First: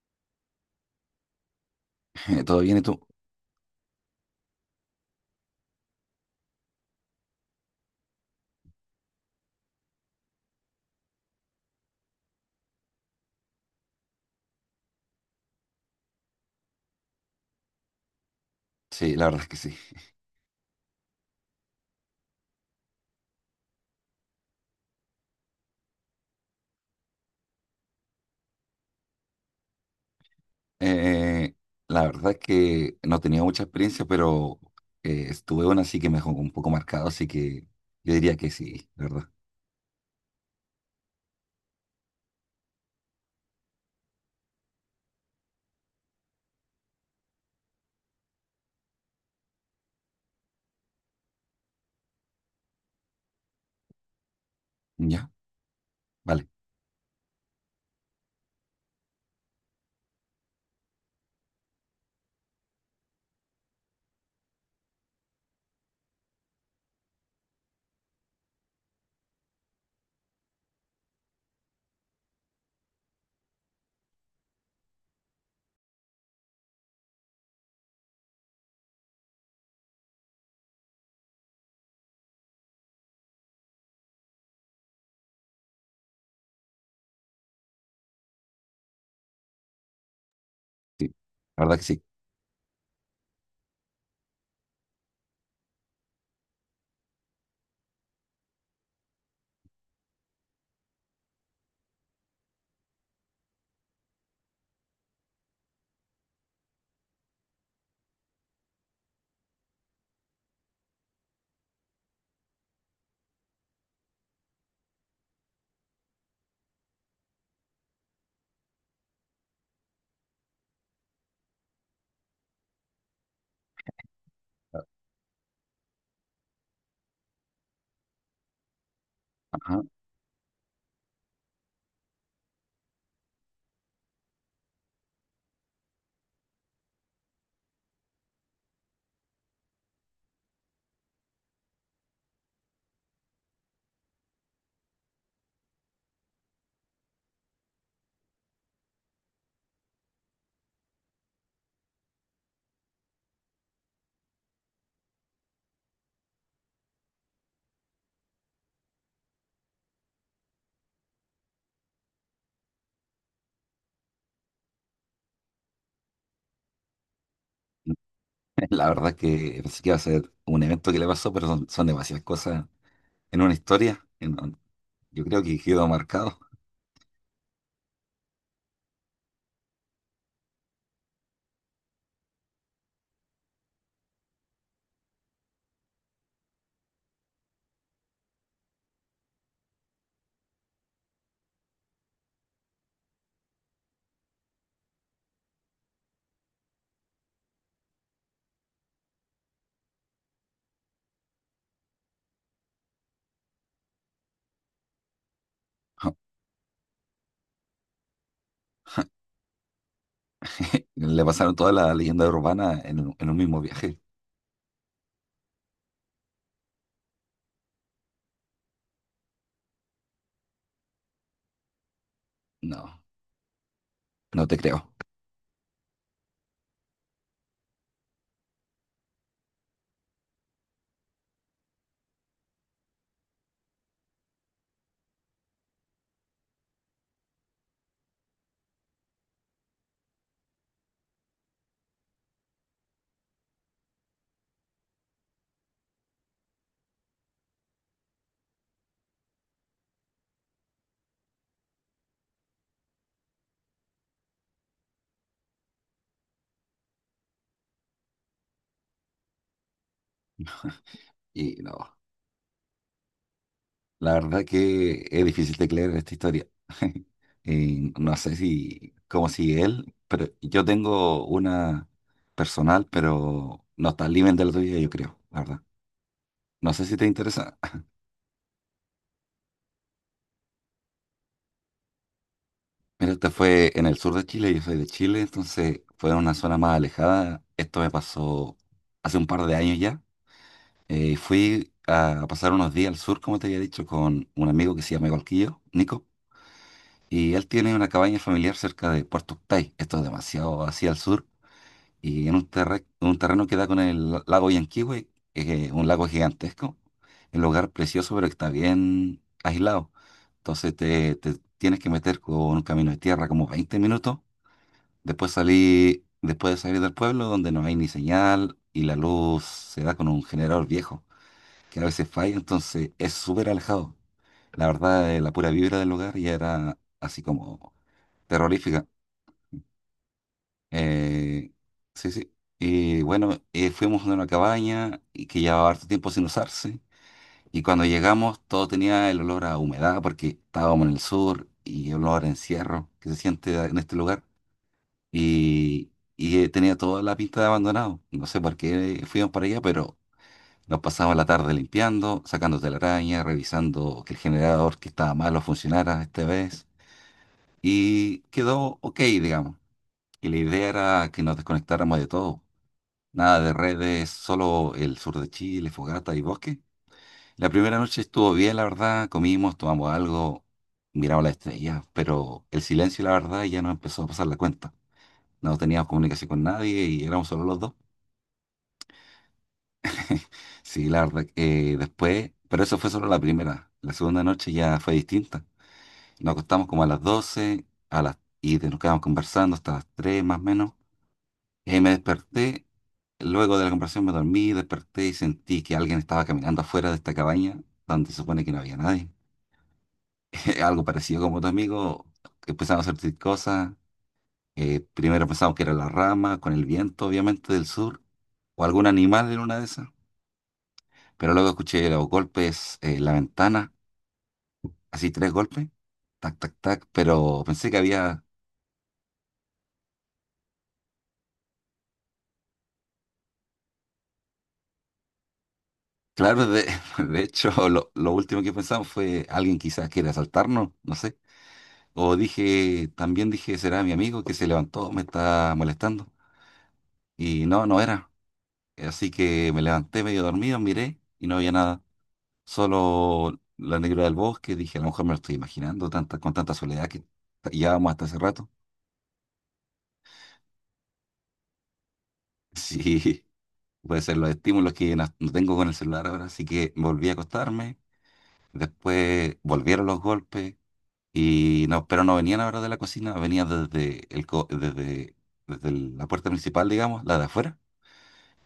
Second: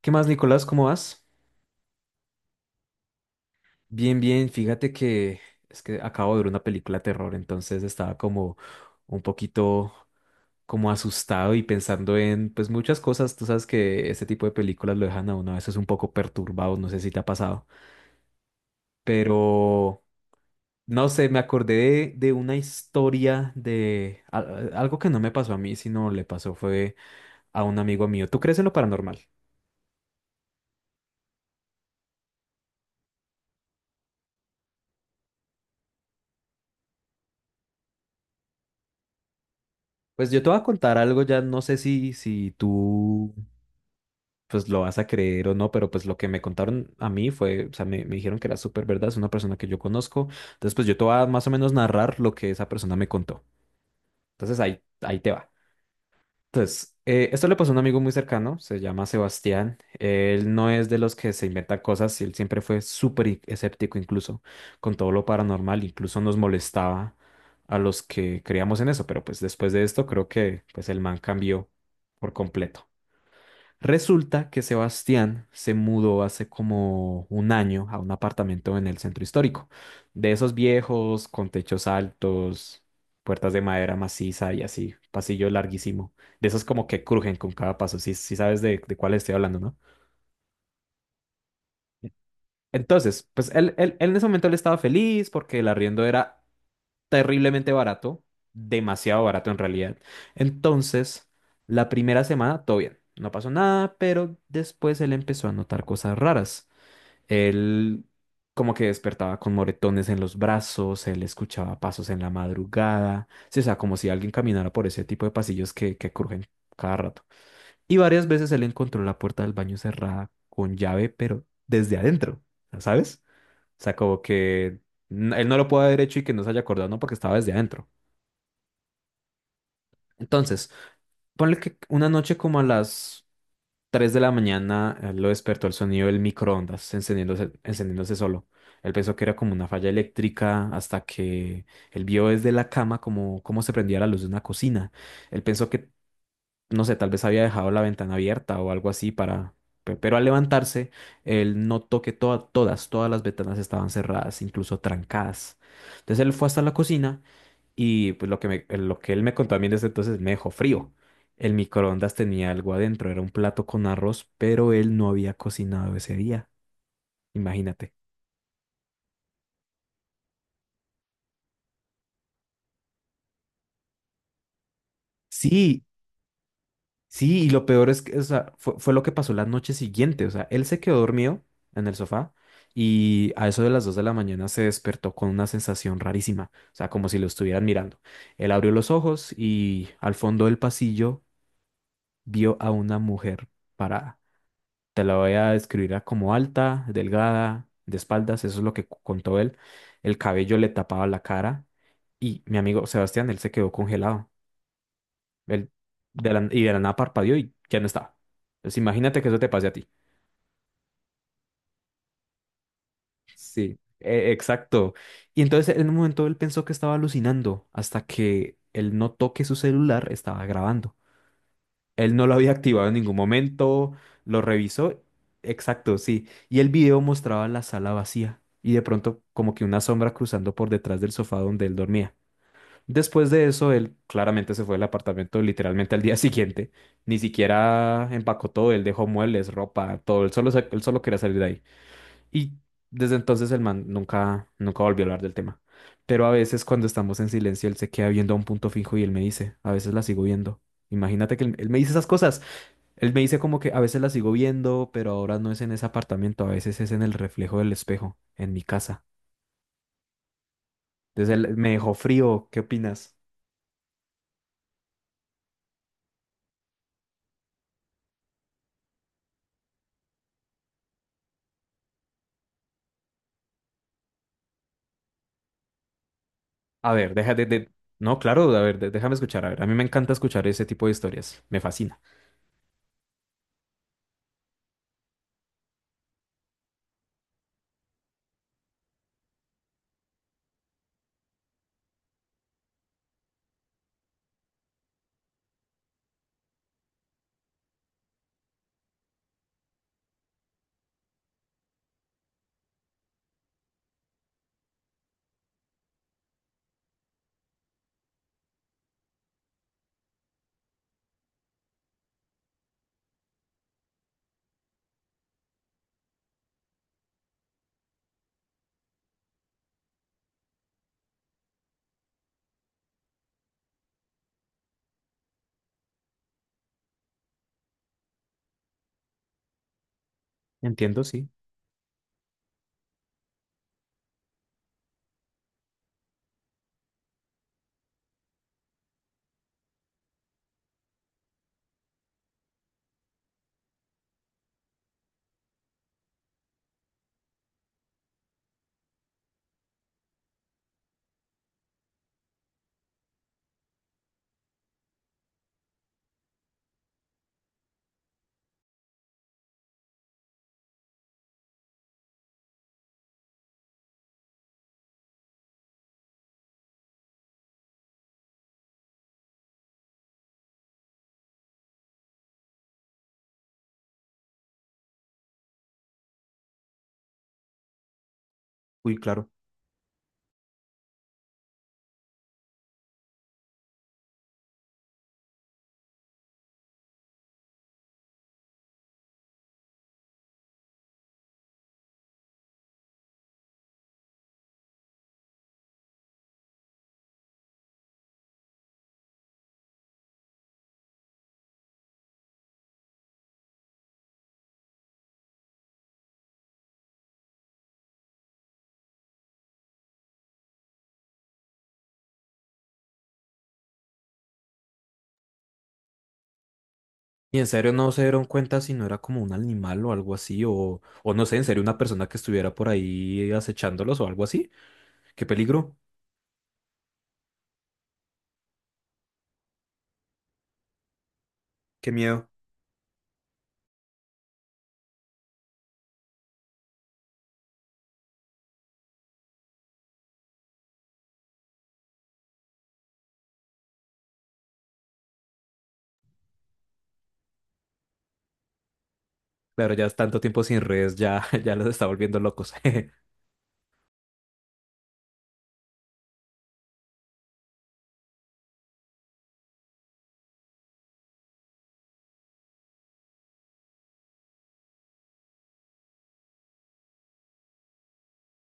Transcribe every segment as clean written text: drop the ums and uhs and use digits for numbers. ¿Qué más, Nicolás? ¿Cómo vas? ¿Todo bien y tú? Bien. Fíjate que es que acabo de ver una película de terror, entonces estaba como un poquito como asustado y pensando en pues muchas cosas. Tú sabes que este tipo de películas lo dejan a uno a veces un poco perturbado, no sé si te ha pasado, Sí, la verdad es que sí. pero no sé, me acordé de una historia de algo que no me pasó a mí, sino le pasó fue a un amigo mío. ¿Tú crees en lo paranormal? Eh, la verdad es que no tenía mucha experiencia, pero estuve una así que me dejó un poco marcado, así que yo diría que sí, la verdad. Pues yo te voy a contar algo ya, no sé si tú pues lo vas a creer o no, pero pues lo que me contaron a mí fue, o sea, me dijeron que era súper verdad, es una persona que yo conozco, entonces pues yo te voy a más o menos narrar lo que esa persona me contó. Entonces ahí ¿Ya? te va. Vale. Entonces, esto le pasó a un amigo muy cercano, se llama Sebastián, él no es de los que se inventan cosas, él siempre fue súper escéptico incluso con todo lo paranormal, incluso nos molestaba a los que creíamos en eso, pero pues después de esto creo que pues el man cambió por completo. Resulta que Sebastián se mudó hace como un año a un apartamento en el centro histórico, de esos viejos, con techos altos, puertas de madera maciza y así, pasillo larguísimo, de esos como que crujen con cada paso, si sabes de cuál estoy hablando, ¿no? Sí, la verdad que sí. Entonces, pues él en ese momento él estaba feliz porque el arriendo era terriblemente barato, demasiado barato en realidad. Entonces, la primera semana, todo bien, no pasó nada, pero después él empezó a notar cosas raras. Él como que despertaba con moretones en los brazos, él escuchaba pasos en la madrugada, sí, o sea, como si alguien caminara por ese tipo de pasillos que crujen cada rato. Y varias veces él encontró la puerta del baño cerrada con llave, pero desde adentro, ¿sabes? O sea, como que él no lo puede haber hecho y que no se haya acordado, no, porque estaba desde adentro. Ajá. Entonces, ponle que una noche como a las 3 de la mañana lo despertó el sonido del microondas encendiéndose, encendiéndose solo. Él pensó que era como una falla eléctrica hasta que él vio desde la cama como cómo se prendía la luz de una cocina. Él pensó que, no sé, tal vez había dejado la ventana abierta o algo así para... Pero al levantarse, él notó que todas las ventanas estaban cerradas, incluso trancadas. Entonces él fue hasta la cocina y pues lo que, lo que él me contó a mí desde entonces me dejó frío. El microondas tenía algo adentro, era un plato con arroz, pero él no había cocinado ese día. Imagínate. La verdad es que pensé que iba a ser un evento que le pasó, pero son demasiadas cosas en una historia. Yo creo que Sí, quedó marcado. sí, y lo peor es que, o sea, fue lo que pasó la noche siguiente. O sea, él se quedó dormido en el sofá y a eso de las 2 de la mañana se despertó con una sensación rarísima, o sea, como si lo estuvieran mirando. Él abrió los ojos y al fondo del pasillo vio a una mujer parada. Te la voy a describir a como alta, delgada, de espaldas, eso es lo que contó él. El cabello le tapaba la cara y mi amigo Sebastián, él se quedó congelado. Él de la nada parpadeó y ya no estaba. Pues imagínate que eso te pase a ti. Le pasaron toda la leyenda urbana en un mismo Sí, viaje. Exacto. Y entonces en un momento él pensó que estaba alucinando hasta que él notó que su celular estaba grabando. Él no lo había activado en No, ningún momento, lo no te creo. revisó, exacto, sí. Y el video mostraba la sala vacía y de pronto como que una sombra cruzando por detrás del sofá donde él dormía. Después de eso, él claramente se fue del apartamento literalmente al día siguiente. Ni siquiera empacó todo, él dejó muebles, ropa, todo. Él solo, él solo quería salir de ahí. Y desde entonces el man nunca volvió a hablar del tema. Pero a veces cuando estamos en silencio, él se queda viendo a un punto fijo y él me dice, a veces la sigo viendo. Imagínate que él me dice esas cosas. Él me dice como que a veces la sigo viendo, pero ahora no es en ese apartamento, a veces es en el reflejo del espejo, en mi casa. Entonces él Y me no. dejó frío, ¿qué opinas? La verdad que es difícil de creer esta historia. Y no sé si cómo sigue él, pero yo tengo una personal, pero no está al nivel de la tuya, yo creo, la verdad. No sé A si te ver, deja interesa. No, claro, a ver, déjame escuchar, a ver, a mí me encanta escuchar ese tipo de historias, me fascina. Mira, este fue en el sur de Chile, yo soy de Chile, entonces fue en una zona más alejada. Esto me pasó hace un par de años ya. Fui a pasar unos días al sur, como te había dicho, con un amigo que se llama igual que yo, Nico. Y él tiene una cabaña familiar cerca de Puerto Octay, esto es demasiado hacia el sur, y en un, un terreno que da con el lago Yanquihue, que es un lago gigantesco, un lugar precioso, pero que está bien aislado. Entonces te tienes que meter con un camino de tierra como 20 minutos, después salí, después de salir del pueblo donde no hay ni señal y la luz se da con un generador viejo, que a veces falla, entonces es súper alejado. La verdad, la pura vibra del lugar ya era así como terrorífica. Entiendo, sí, Eh, sí. Y bueno, fuimos a una cabaña y que llevaba harto tiempo sin usarse. Y cuando llegamos, todo tenía el olor a humedad porque estábamos en el sur y el olor a encierro que se siente en este lugar. Y, y tenía toda la pinta de abandonado. No sé por qué fuimos para allá, pero nos pasamos la tarde limpiando, sacando telaraña, revisando que el generador que estaba malo funcionara esta vez. Y quedó ok, digamos. Y la idea era que nos desconectáramos de todo. Nada de redes, solo el sur de Chile, fogata y bosque. La primera noche estuvo bien, la verdad. Comimos, tomamos algo, miramos las estrellas, pero el silencio, la verdad, ya nos empezó a pasar la cuenta. No teníamos comunicación con nadie y éramos solo los dos. uy, claro. Sí, la verdad, después, pero eso fue solo la primera. La segunda noche ya fue distinta. Nos acostamos como a las 12 y nos quedamos conversando hasta las 3 más o menos. Me desperté, luego de la conversación me dormí, desperté y sentí que alguien estaba caminando afuera de esta cabaña, donde se supone que no había nadie. Algo parecido como tu amigo, empezamos a sentir cosas. Primero pensamos que era la rama, con el viento obviamente del sur, o algún animal en una de esas. Pero luego escuché los golpes en la ventana, así tres golpes, tac, tac, tac, Y pero en pensé serio que no se había... dieron cuenta si no era como un animal o algo así, o no sé, en serio una persona que estuviera por ahí acechándolos o algo así. Qué peligro, Claro, de hecho, lo último que pensamos fue alguien quizás quiere asaltarnos, no sé. qué O miedo. dije, también dije, será mi amigo que se levantó, me está molestando. Y no, no era. Así que me levanté medio dormido, miré y no había nada. Solo la negra del bosque. Dije, a lo mejor me lo estoy imaginando tanta, con tanta soledad que llevábamos hasta hace rato. Claro, ya es tanto tiempo sin redes, ya, ya los está volviendo locos. Sí, puede ser los estímulos que no tengo con el celular ahora. Así que volví a acostarme. Después volvieron los golpes. Y no, pero no venían ahora de la cocina, venían desde el, co- desde, desde el- la puerta principal, digamos, la de afuera.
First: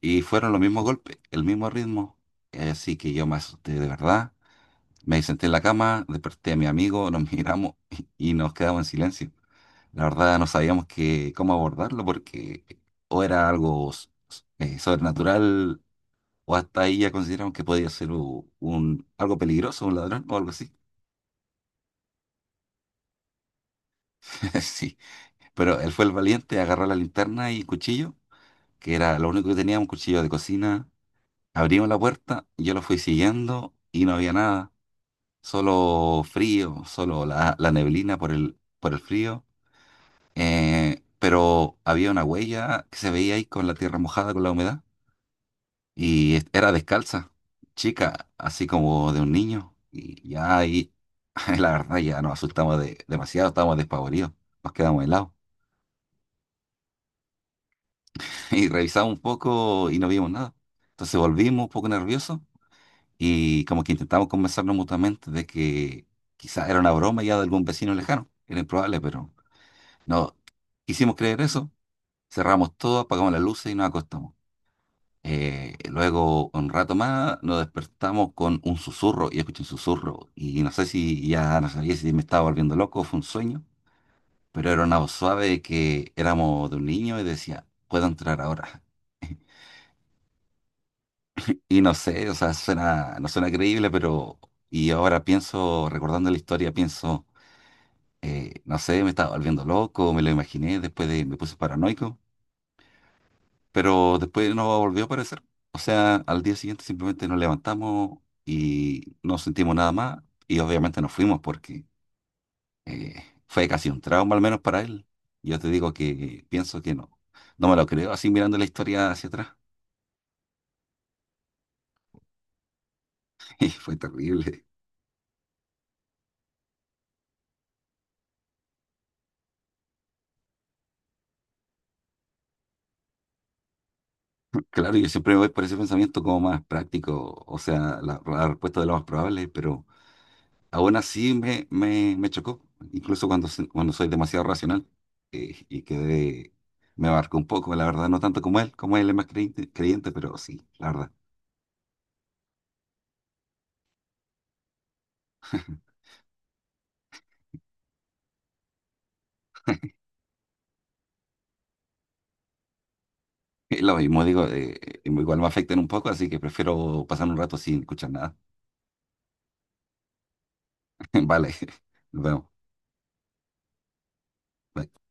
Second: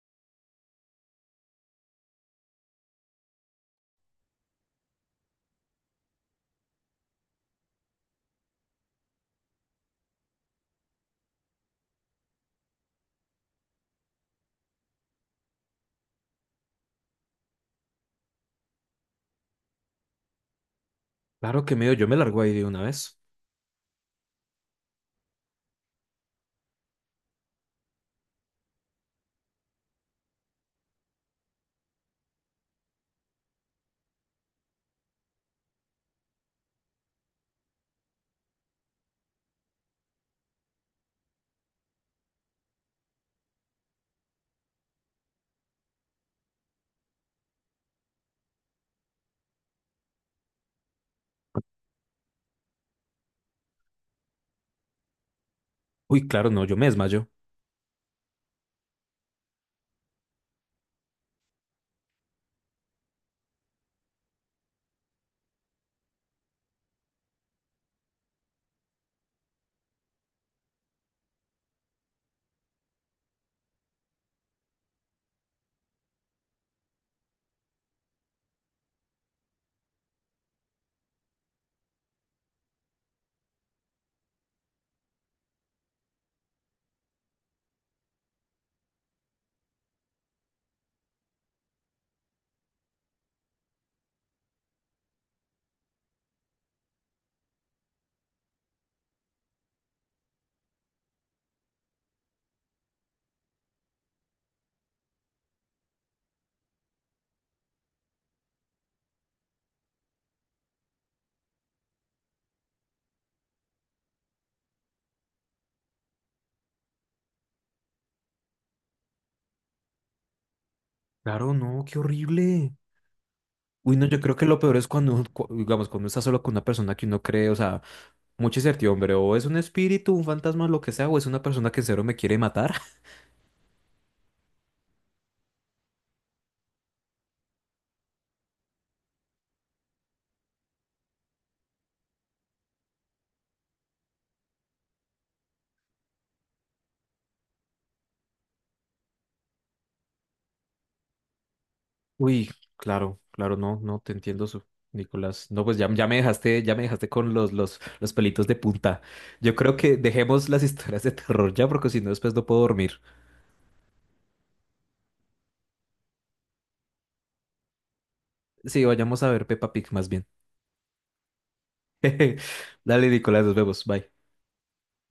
Y fueron los mismos golpes, el mismo ritmo. Así que yo me asusté de verdad. Me senté en la cama, desperté a mi amigo, nos miramos y nos quedamos en silencio. La verdad no sabíamos cómo abordarlo porque o era algo sobrenatural o hasta ahí ya consideramos que podía ser un, algo peligroso, un ladrón o algo así. Claro que medio, yo me largo ahí de una vez. Sí, pero él fue el valiente, agarró la linterna y cuchillo, que era lo único que tenía, un cuchillo de cocina. Abrimos la puerta, yo lo fui siguiendo y no había nada. Solo frío, solo la neblina por por el frío, pero había una huella que se veía ahí con la tierra mojada, con la humedad, y era descalza, chica, así como de un niño, y ya ahí, la verdad, ya nos asustamos demasiado, estábamos despavoridos, nos quedamos helados, Uy, claro, no, yo me desmayo. y revisamos un poco y no vimos nada. Entonces volvimos un poco nerviosos y como que intentamos convencernos mutuamente de que quizás era una broma ya de algún vecino lejano, era improbable, pero... No quisimos creer eso, cerramos todo, apagamos las luces y nos acostamos. Luego, un rato más, nos despertamos con un susurro, y escuché un susurro, y no sé si ya no sabía si me estaba volviendo loco o fue un sueño, pero era una voz suave que éramos de un niño y decía, puedo entrar ahora. Y no sé, o sea, suena, no suena creíble, pero... Y ahora pienso, recordando la historia, pienso, no sé, me estaba volviendo loco, me lo imaginé, me puse paranoico. Pero después no volvió a aparecer. O sea, al día siguiente simplemente nos levantamos y no sentimos nada más y obviamente nos fuimos porque eh, fue casi un trauma, al menos para él. Yo te digo que pienso que no. No me lo creo así mirando la historia hacia atrás. Claro, no, qué horrible. Y Uy, fue no, yo creo que lo terrible. peor es cuando, digamos, cuando uno está solo con una persona que uno cree, o sea, mucha incertidumbre, o es un espíritu, un fantasma, lo que sea, o es una persona que en serio me quiere matar. Claro, yo siempre me voy por ese pensamiento como más práctico, o sea, la respuesta de lo más probable, pero aún así me chocó, incluso cuando soy demasiado racional y quedé, me abarcó un poco, la verdad, no tanto como él es más creyente, pero sí, la verdad. Uy, claro, claro, no, no, te entiendo, Nicolás. No, pues ya, ya me dejaste con los, los pelitos de punta. Yo creo que dejemos las historias de terror ya, porque si no, después no puedo dormir. Y lo mismo digo, igual me afectan un poco, así que prefiero pasar un rato sin escuchar nada. Sí, vayamos a ver Peppa Pig más bien. Vale, nos vemos. Dale, Nicolás, nos vemos, bye. Bye.